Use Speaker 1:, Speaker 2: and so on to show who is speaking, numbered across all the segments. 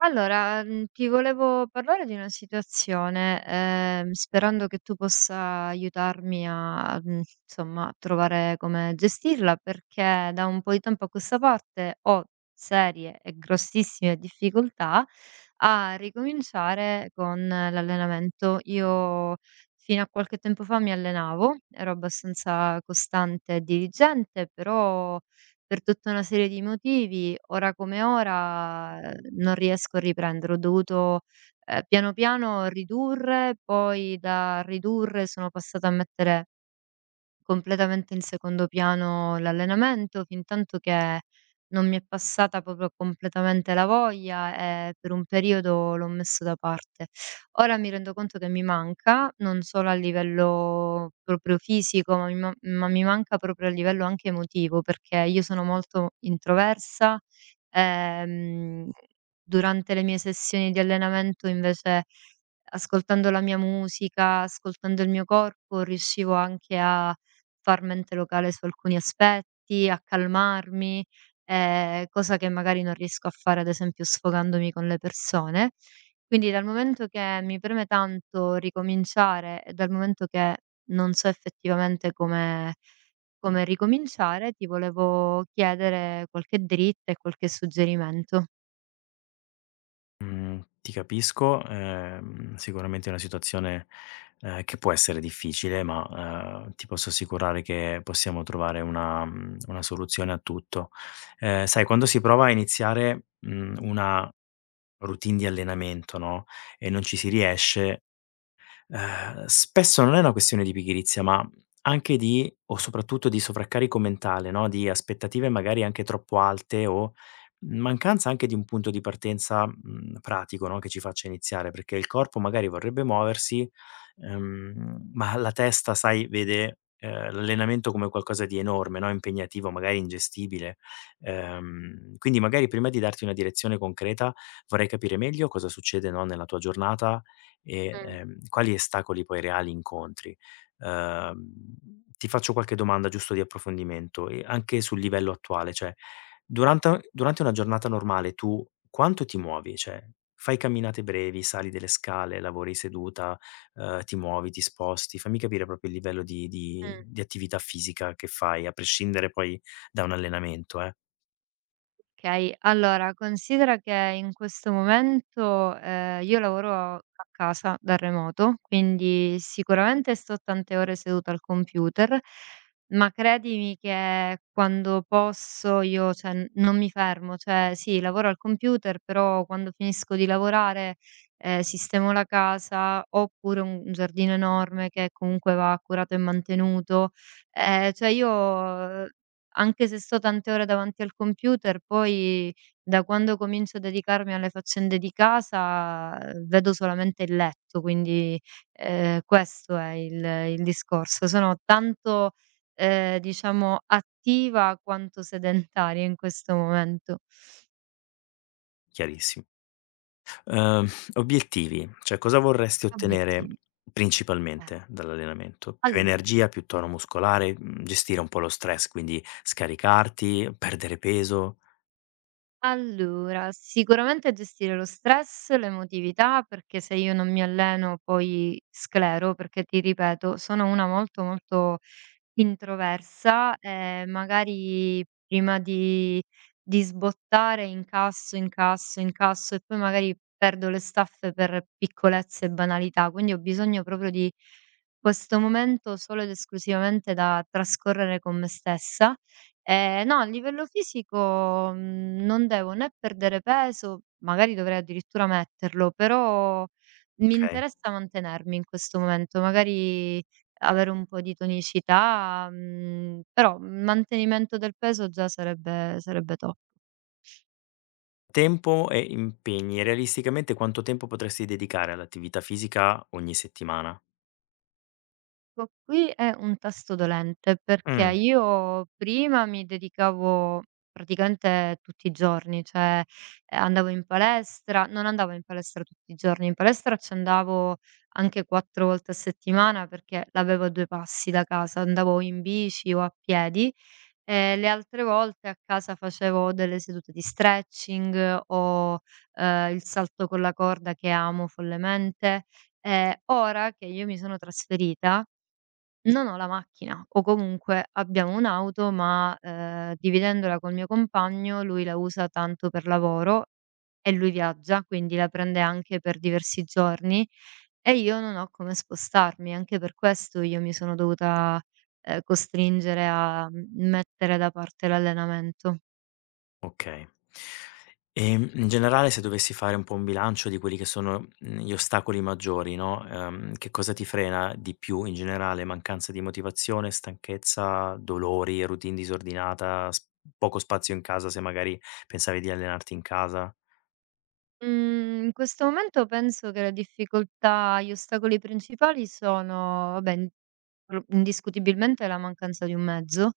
Speaker 1: Ti volevo parlare di una situazione, sperando che tu possa aiutarmi a insomma, trovare come gestirla, perché da un po' di tempo a questa parte ho serie e grossissime difficoltà a ricominciare con l'allenamento. Io fino a qualche tempo fa mi allenavo, ero abbastanza costante e diligente, però per tutta una serie di motivi, ora come ora, non riesco a riprendere. Ho dovuto, piano piano ridurre, poi da ridurre sono passata a mettere completamente in secondo piano l'allenamento, fintanto che non mi è passata proprio completamente la voglia e per un periodo l'ho messo da parte. Ora mi rendo conto che mi manca, non solo a livello proprio fisico, ma mi manca proprio a livello anche emotivo, perché io sono molto introversa, ehm, durante le mie sessioni di allenamento invece, ascoltando la mia musica, ascoltando il mio corpo, riuscivo anche a far mente locale su alcuni aspetti, a calmarmi, cosa che magari non riesco a fare, ad esempio, sfogandomi con le persone. Quindi dal momento che mi preme tanto ricominciare e dal momento che non so effettivamente come ricominciare, ti volevo chiedere qualche dritta e qualche suggerimento.
Speaker 2: Mhmm, Ti capisco, sicuramente è una situazione, che può essere difficile, ma, ti posso assicurare che possiamo trovare una soluzione a tutto. Sai quando si prova a iniziare, una routine di allenamento, no, e non ci si riesce. Spesso non è una questione di pigrizia, ma anche di o soprattutto di sovraccarico mentale, no, di aspettative magari anche troppo alte o mancanza anche di un punto di partenza, pratico, no, che ci faccia iniziare, perché il corpo magari vorrebbe muoversi, ma la testa, sai, vede, l'allenamento come qualcosa di enorme, no, impegnativo, magari ingestibile. Quindi magari prima di darti una direzione concreta vorrei capire meglio cosa succede, no, nella tua giornata e,
Speaker 1: Mh.
Speaker 2: quali ostacoli poi reali incontri? Uhm, Ti faccio qualche domanda giusto di approfondimento e anche sul livello attuale, cioè durante una giornata normale tu quanto ti muovi? Cioè, fai camminate brevi, sali delle scale, lavori seduta, ti muovi, ti sposti? Fammi capire proprio il livello di di
Speaker 1: Mh.
Speaker 2: di attività fisica che fai, a prescindere poi da un allenamento,
Speaker 1: Okay, allora considera che in questo momento, io lavoro a casa da remoto, quindi sicuramente sto tante ore seduta al computer, ma credimi che quando posso io, cioè, n non mi fermo, cioè sì, lavoro al computer, però quando finisco di lavorare, sistemo la casa, ho pure un giardino enorme che comunque va curato e mantenuto. Cioè io anche se sto tante ore davanti al computer, poi da quando comincio a dedicarmi alle faccende di casa, vedo solamente il letto, quindi, questo è il discorso. Sono tanto, diciamo attiva quanto sedentaria in questo momento.
Speaker 2: chiarissimo. Ehm, Obiettivi, cioè cosa vorresti ottenere
Speaker 1: Obiettivi. Eh.
Speaker 2: principalmente dall'allenamento? Più
Speaker 1: Allora
Speaker 2: energia, più tono muscolare, gestire un po' lo stress, quindi scaricarti, perdere peso,
Speaker 1: allora, sicuramente gestire lo stress, l'emotività, perché se io non mi alleno poi sclero, perché ti ripeto, sono una molto, molto introversa, magari prima di sbottare incasso, incasso, incasso e poi magari perdo le staffe per piccolezze e banalità. Quindi ho bisogno proprio di questo momento solo ed esclusivamente da trascorrere con me stessa. No, a livello fisico, non devo né perdere peso, magari dovrei addirittura metterlo, però mi
Speaker 2: okay.
Speaker 1: interessa mantenermi in questo momento. Magari avere un po' di tonicità, però il mantenimento del peso già sarebbe top.
Speaker 2: Tempo e impegni: realisticamente quanto tempo potresti dedicare all'attività fisica ogni settimana?
Speaker 1: Co qui è un tasto dolente, perché
Speaker 2: Mh.
Speaker 1: io prima mi dedicavo praticamente tutti i giorni, cioè, andavo in palestra non andavo in palestra tutti i giorni, in palestra ci andavo anche 4 volte a settimana perché l'avevo a 2 passi da casa, andavo in bici o a piedi. Le altre volte a casa facevo delle sedute di stretching o, il salto con la corda che amo follemente. Ora che io mi sono trasferita, non ho la macchina o comunque abbiamo un'auto ma, dividendola col mio compagno, lui la usa tanto per lavoro e lui viaggia, quindi la prende anche per diversi giorni e io non ho come spostarmi, anche per questo io mi sono dovuta, costringere a, mettere da parte l'allenamento.
Speaker 2: Okay. In generale se dovessi fare un po' un bilancio di quelli che sono, gli ostacoli maggiori, no, che cosa ti frena di più in generale? Mancanza di motivazione, stanchezza, dolori, routine disordinata, s poco spazio in casa se magari pensavi di allenarti in casa?
Speaker 1: Mhmm, In questo momento penso che le difficoltà, gli ostacoli principali sono vabbè, in pro indiscutibilmente la mancanza di un mezzo.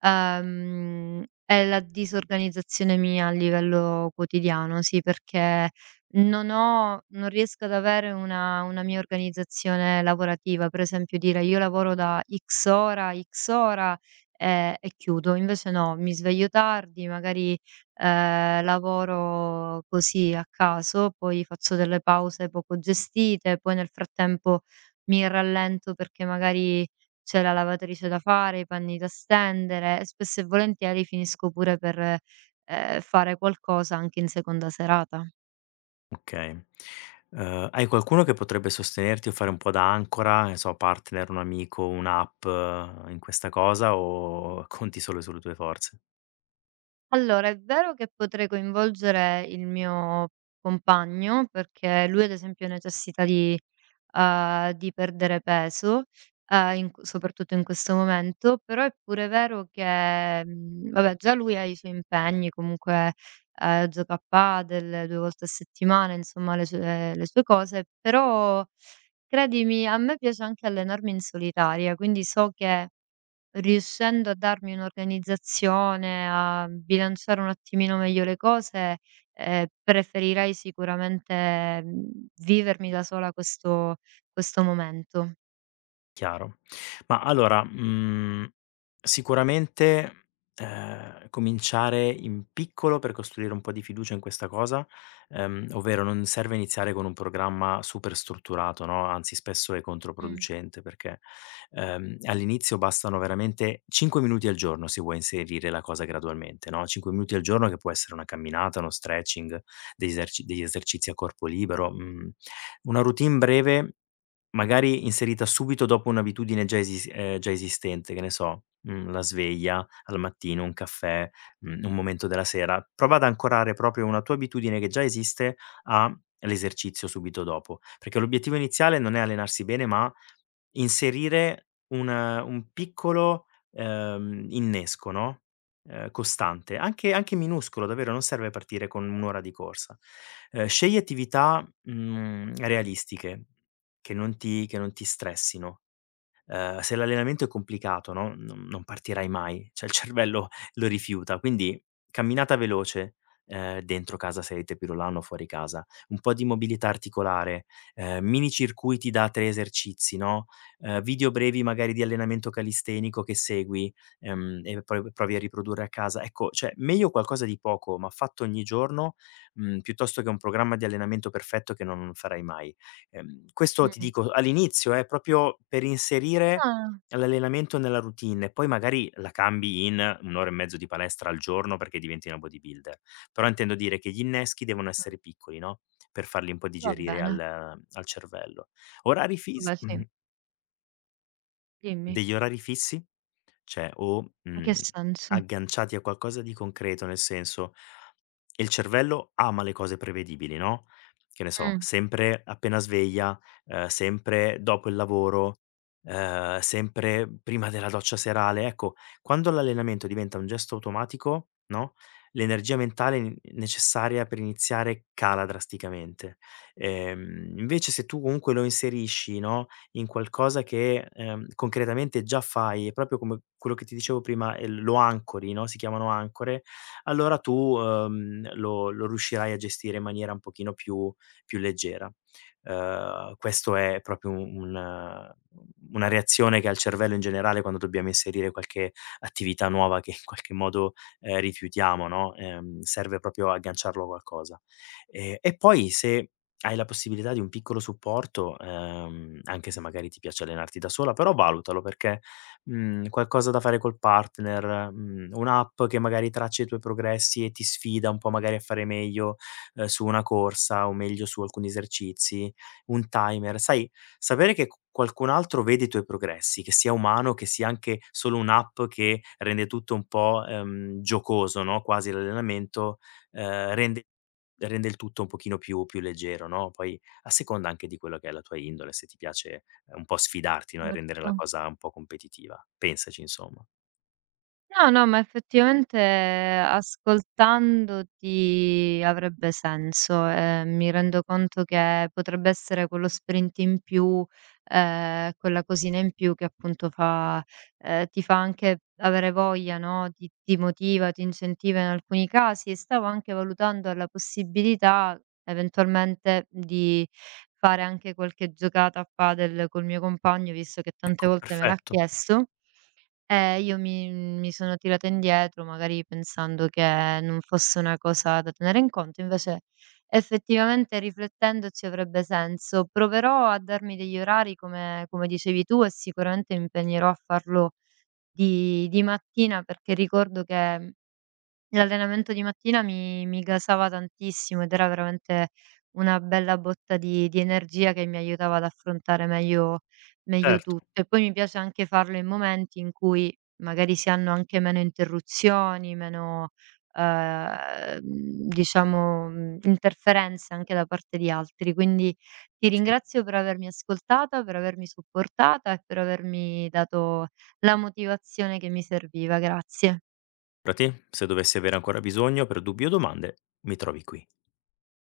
Speaker 1: È la disorganizzazione mia a livello quotidiano, sì, perché non riesco ad avere una mia organizzazione lavorativa. Per esempio dire: "Io lavoro da X ora a X ora, e chiudo." Invece no, mi sveglio tardi, magari, lavoro così a caso, poi faccio delle pause poco gestite, poi nel frattempo mi rallento perché magari c'è la lavatrice da fare, i panni da stendere e spesso e volentieri finisco pure per, fare qualcosa anche in seconda serata.
Speaker 2: Okay. Hai qualcuno che potrebbe sostenerti o fare un po' da ancora, ne so, partner, un amico, un'app in questa cosa o conti solo sulle tue forze?
Speaker 1: Allora, è vero che potrei coinvolgere il mio compagno, perché lui ad esempio necessita di, di perdere peso, in q soprattutto in questo momento, però è pure vero che, vabbè già lui ha i suoi impegni, comunque, gioca a padel 2 volte a settimana, insomma ha le sue cose, però credimi a me piace anche allenarmi in solitaria, quindi so che riuscendo a darmi un'organizzazione, a bilanciare un attimino meglio le cose, preferirei sicuramente, vivermi da sola questo momento.
Speaker 2: Chiaro. Ma allora, sicuramente, cominciare in piccolo per costruire un po' di fiducia in questa cosa, ovvero non serve iniziare con un programma super strutturato, no, anzi spesso è
Speaker 1: Mh.
Speaker 2: controproducente perché, all'inizio bastano veramente 5 minuti al giorno se vuoi inserire la cosa gradualmente, no, 5 minuti al giorno che può essere una camminata, uno stretching, degli esercizi a corpo libero, una routine breve magari inserita subito dopo un'abitudine già esistente, che ne so, la sveglia al mattino, un caffè, un momento della sera. Prova ad ancorare proprio una tua abitudine che già esiste all'esercizio subito dopo, perché l'obiettivo iniziale non è allenarsi bene, ma inserire un piccolo, innesco, no, costante, anche minuscolo, davvero, non serve partire con 1 ora di corsa. Scegli attività, realistiche, che non ti stressino . Se l'allenamento è complicato, no, non partirai mai, cioè il cervello lo rifiuta. Quindi camminata veloce, dentro casa se hai il tepirolano o fuori casa, un po' di mobilità articolare, mini circuiti da 3 esercizi, no, video brevi magari di allenamento calistenico che segui, e poi provi a riprodurre a casa. Ecco, cioè meglio qualcosa di poco, ma fatto ogni giorno, piuttosto che un programma di allenamento perfetto che non farai mai. Questo ti
Speaker 1: Mh.
Speaker 2: dico all'inizio, proprio per inserire
Speaker 1: Ah,
Speaker 2: l'allenamento nella routine, poi magari la cambi in 1 ora e mezzo di palestra al giorno perché diventi una bodybuilder. Però intendo dire che gli inneschi devono essere piccoli, no, per farli un po'
Speaker 1: va
Speaker 2: digerire
Speaker 1: bene.
Speaker 2: al cervello. Orari fis
Speaker 1: Vabbè sì, dimmi.
Speaker 2: degli orari fissi, cioè
Speaker 1: In che senso?
Speaker 2: agganciati a qualcosa di concreto, nel senso il cervello ama le cose prevedibili, no, che ne so,
Speaker 1: Mh.
Speaker 2: sempre appena sveglia, sempre dopo il lavoro, sempre prima della doccia serale. Ecco, quando l'allenamento diventa un gesto automatico, no, l'energia mentale n necessaria per iniziare cala drasticamente. Invece se tu comunque lo inserisci, no, in qualcosa che, concretamente già fai, proprio come quello che ti dicevo prima, lo ancori, no, si chiamano ancore, allora tu, lo riuscirai a gestire in maniera un pochino più leggera. Questo è proprio un una reazione che ha il cervello in generale quando dobbiamo inserire qualche attività nuova che in qualche modo, rifiutiamo, no, serve proprio a agganciarlo a qualcosa. E poi se hai la possibilità di un piccolo supporto, anche se magari ti piace allenarti da sola, però valutalo perché, qualcosa da fare col partner, un'app che magari traccia i tuoi progressi e ti sfida un po' magari a fare meglio, su una corsa o meglio su alcuni esercizi, un timer. Sai, sapere che q qualcun altro vede i tuoi progressi, che sia umano, che sia anche solo un'app che rende tutto un po', giocoso, no, quasi l'allenamento, ehm, rende rende il tutto un pochino più leggero, no, poi a seconda anche di quello che è la tua indole, se ti piace un po' sfidarti, no, e rendere la
Speaker 1: Certo.
Speaker 2: cosa un po' competitiva. Pensaci insomma.
Speaker 1: No, no, ma effettivamente ascoltandoti avrebbe senso, mi rendo conto che potrebbe essere quello sprint in più, quella cosina in più che appunto fa ti fa anche avere voglia, no, ti motiva, ti incentiva in alcuni casi e stavo anche valutando la possibilità eventualmente di fare anche qualche giocata a padel col mio compagno, visto che tante
Speaker 2: Ecco,
Speaker 1: volte me l'ha
Speaker 2: perfetto,
Speaker 1: chiesto. Io mi sono tirata indietro, magari pensando che non fosse una cosa da tenere in conto, invece effettivamente riflettendoci avrebbe senso. Proverò a darmi degli orari come dicevi tu e sicuramente mi impegnerò a farlo di mattina perché ricordo che l'allenamento di mattina mi gasava tantissimo ed era veramente una bella botta di energia che mi aiutava ad affrontare meglio
Speaker 2: certo,
Speaker 1: tutto. E poi mi piace anche farlo in momenti in cui magari si hanno anche meno interruzioni, meno, diciamo, interferenze anche da parte di altri. Quindi ti
Speaker 2: sì.
Speaker 1: ringrazio per avermi ascoltata, per avermi supportata e per avermi dato la motivazione che mi serviva. Grazie.
Speaker 2: Figurati, se dovessi avere ancora bisogno per dubbi o domande, mi trovi qui.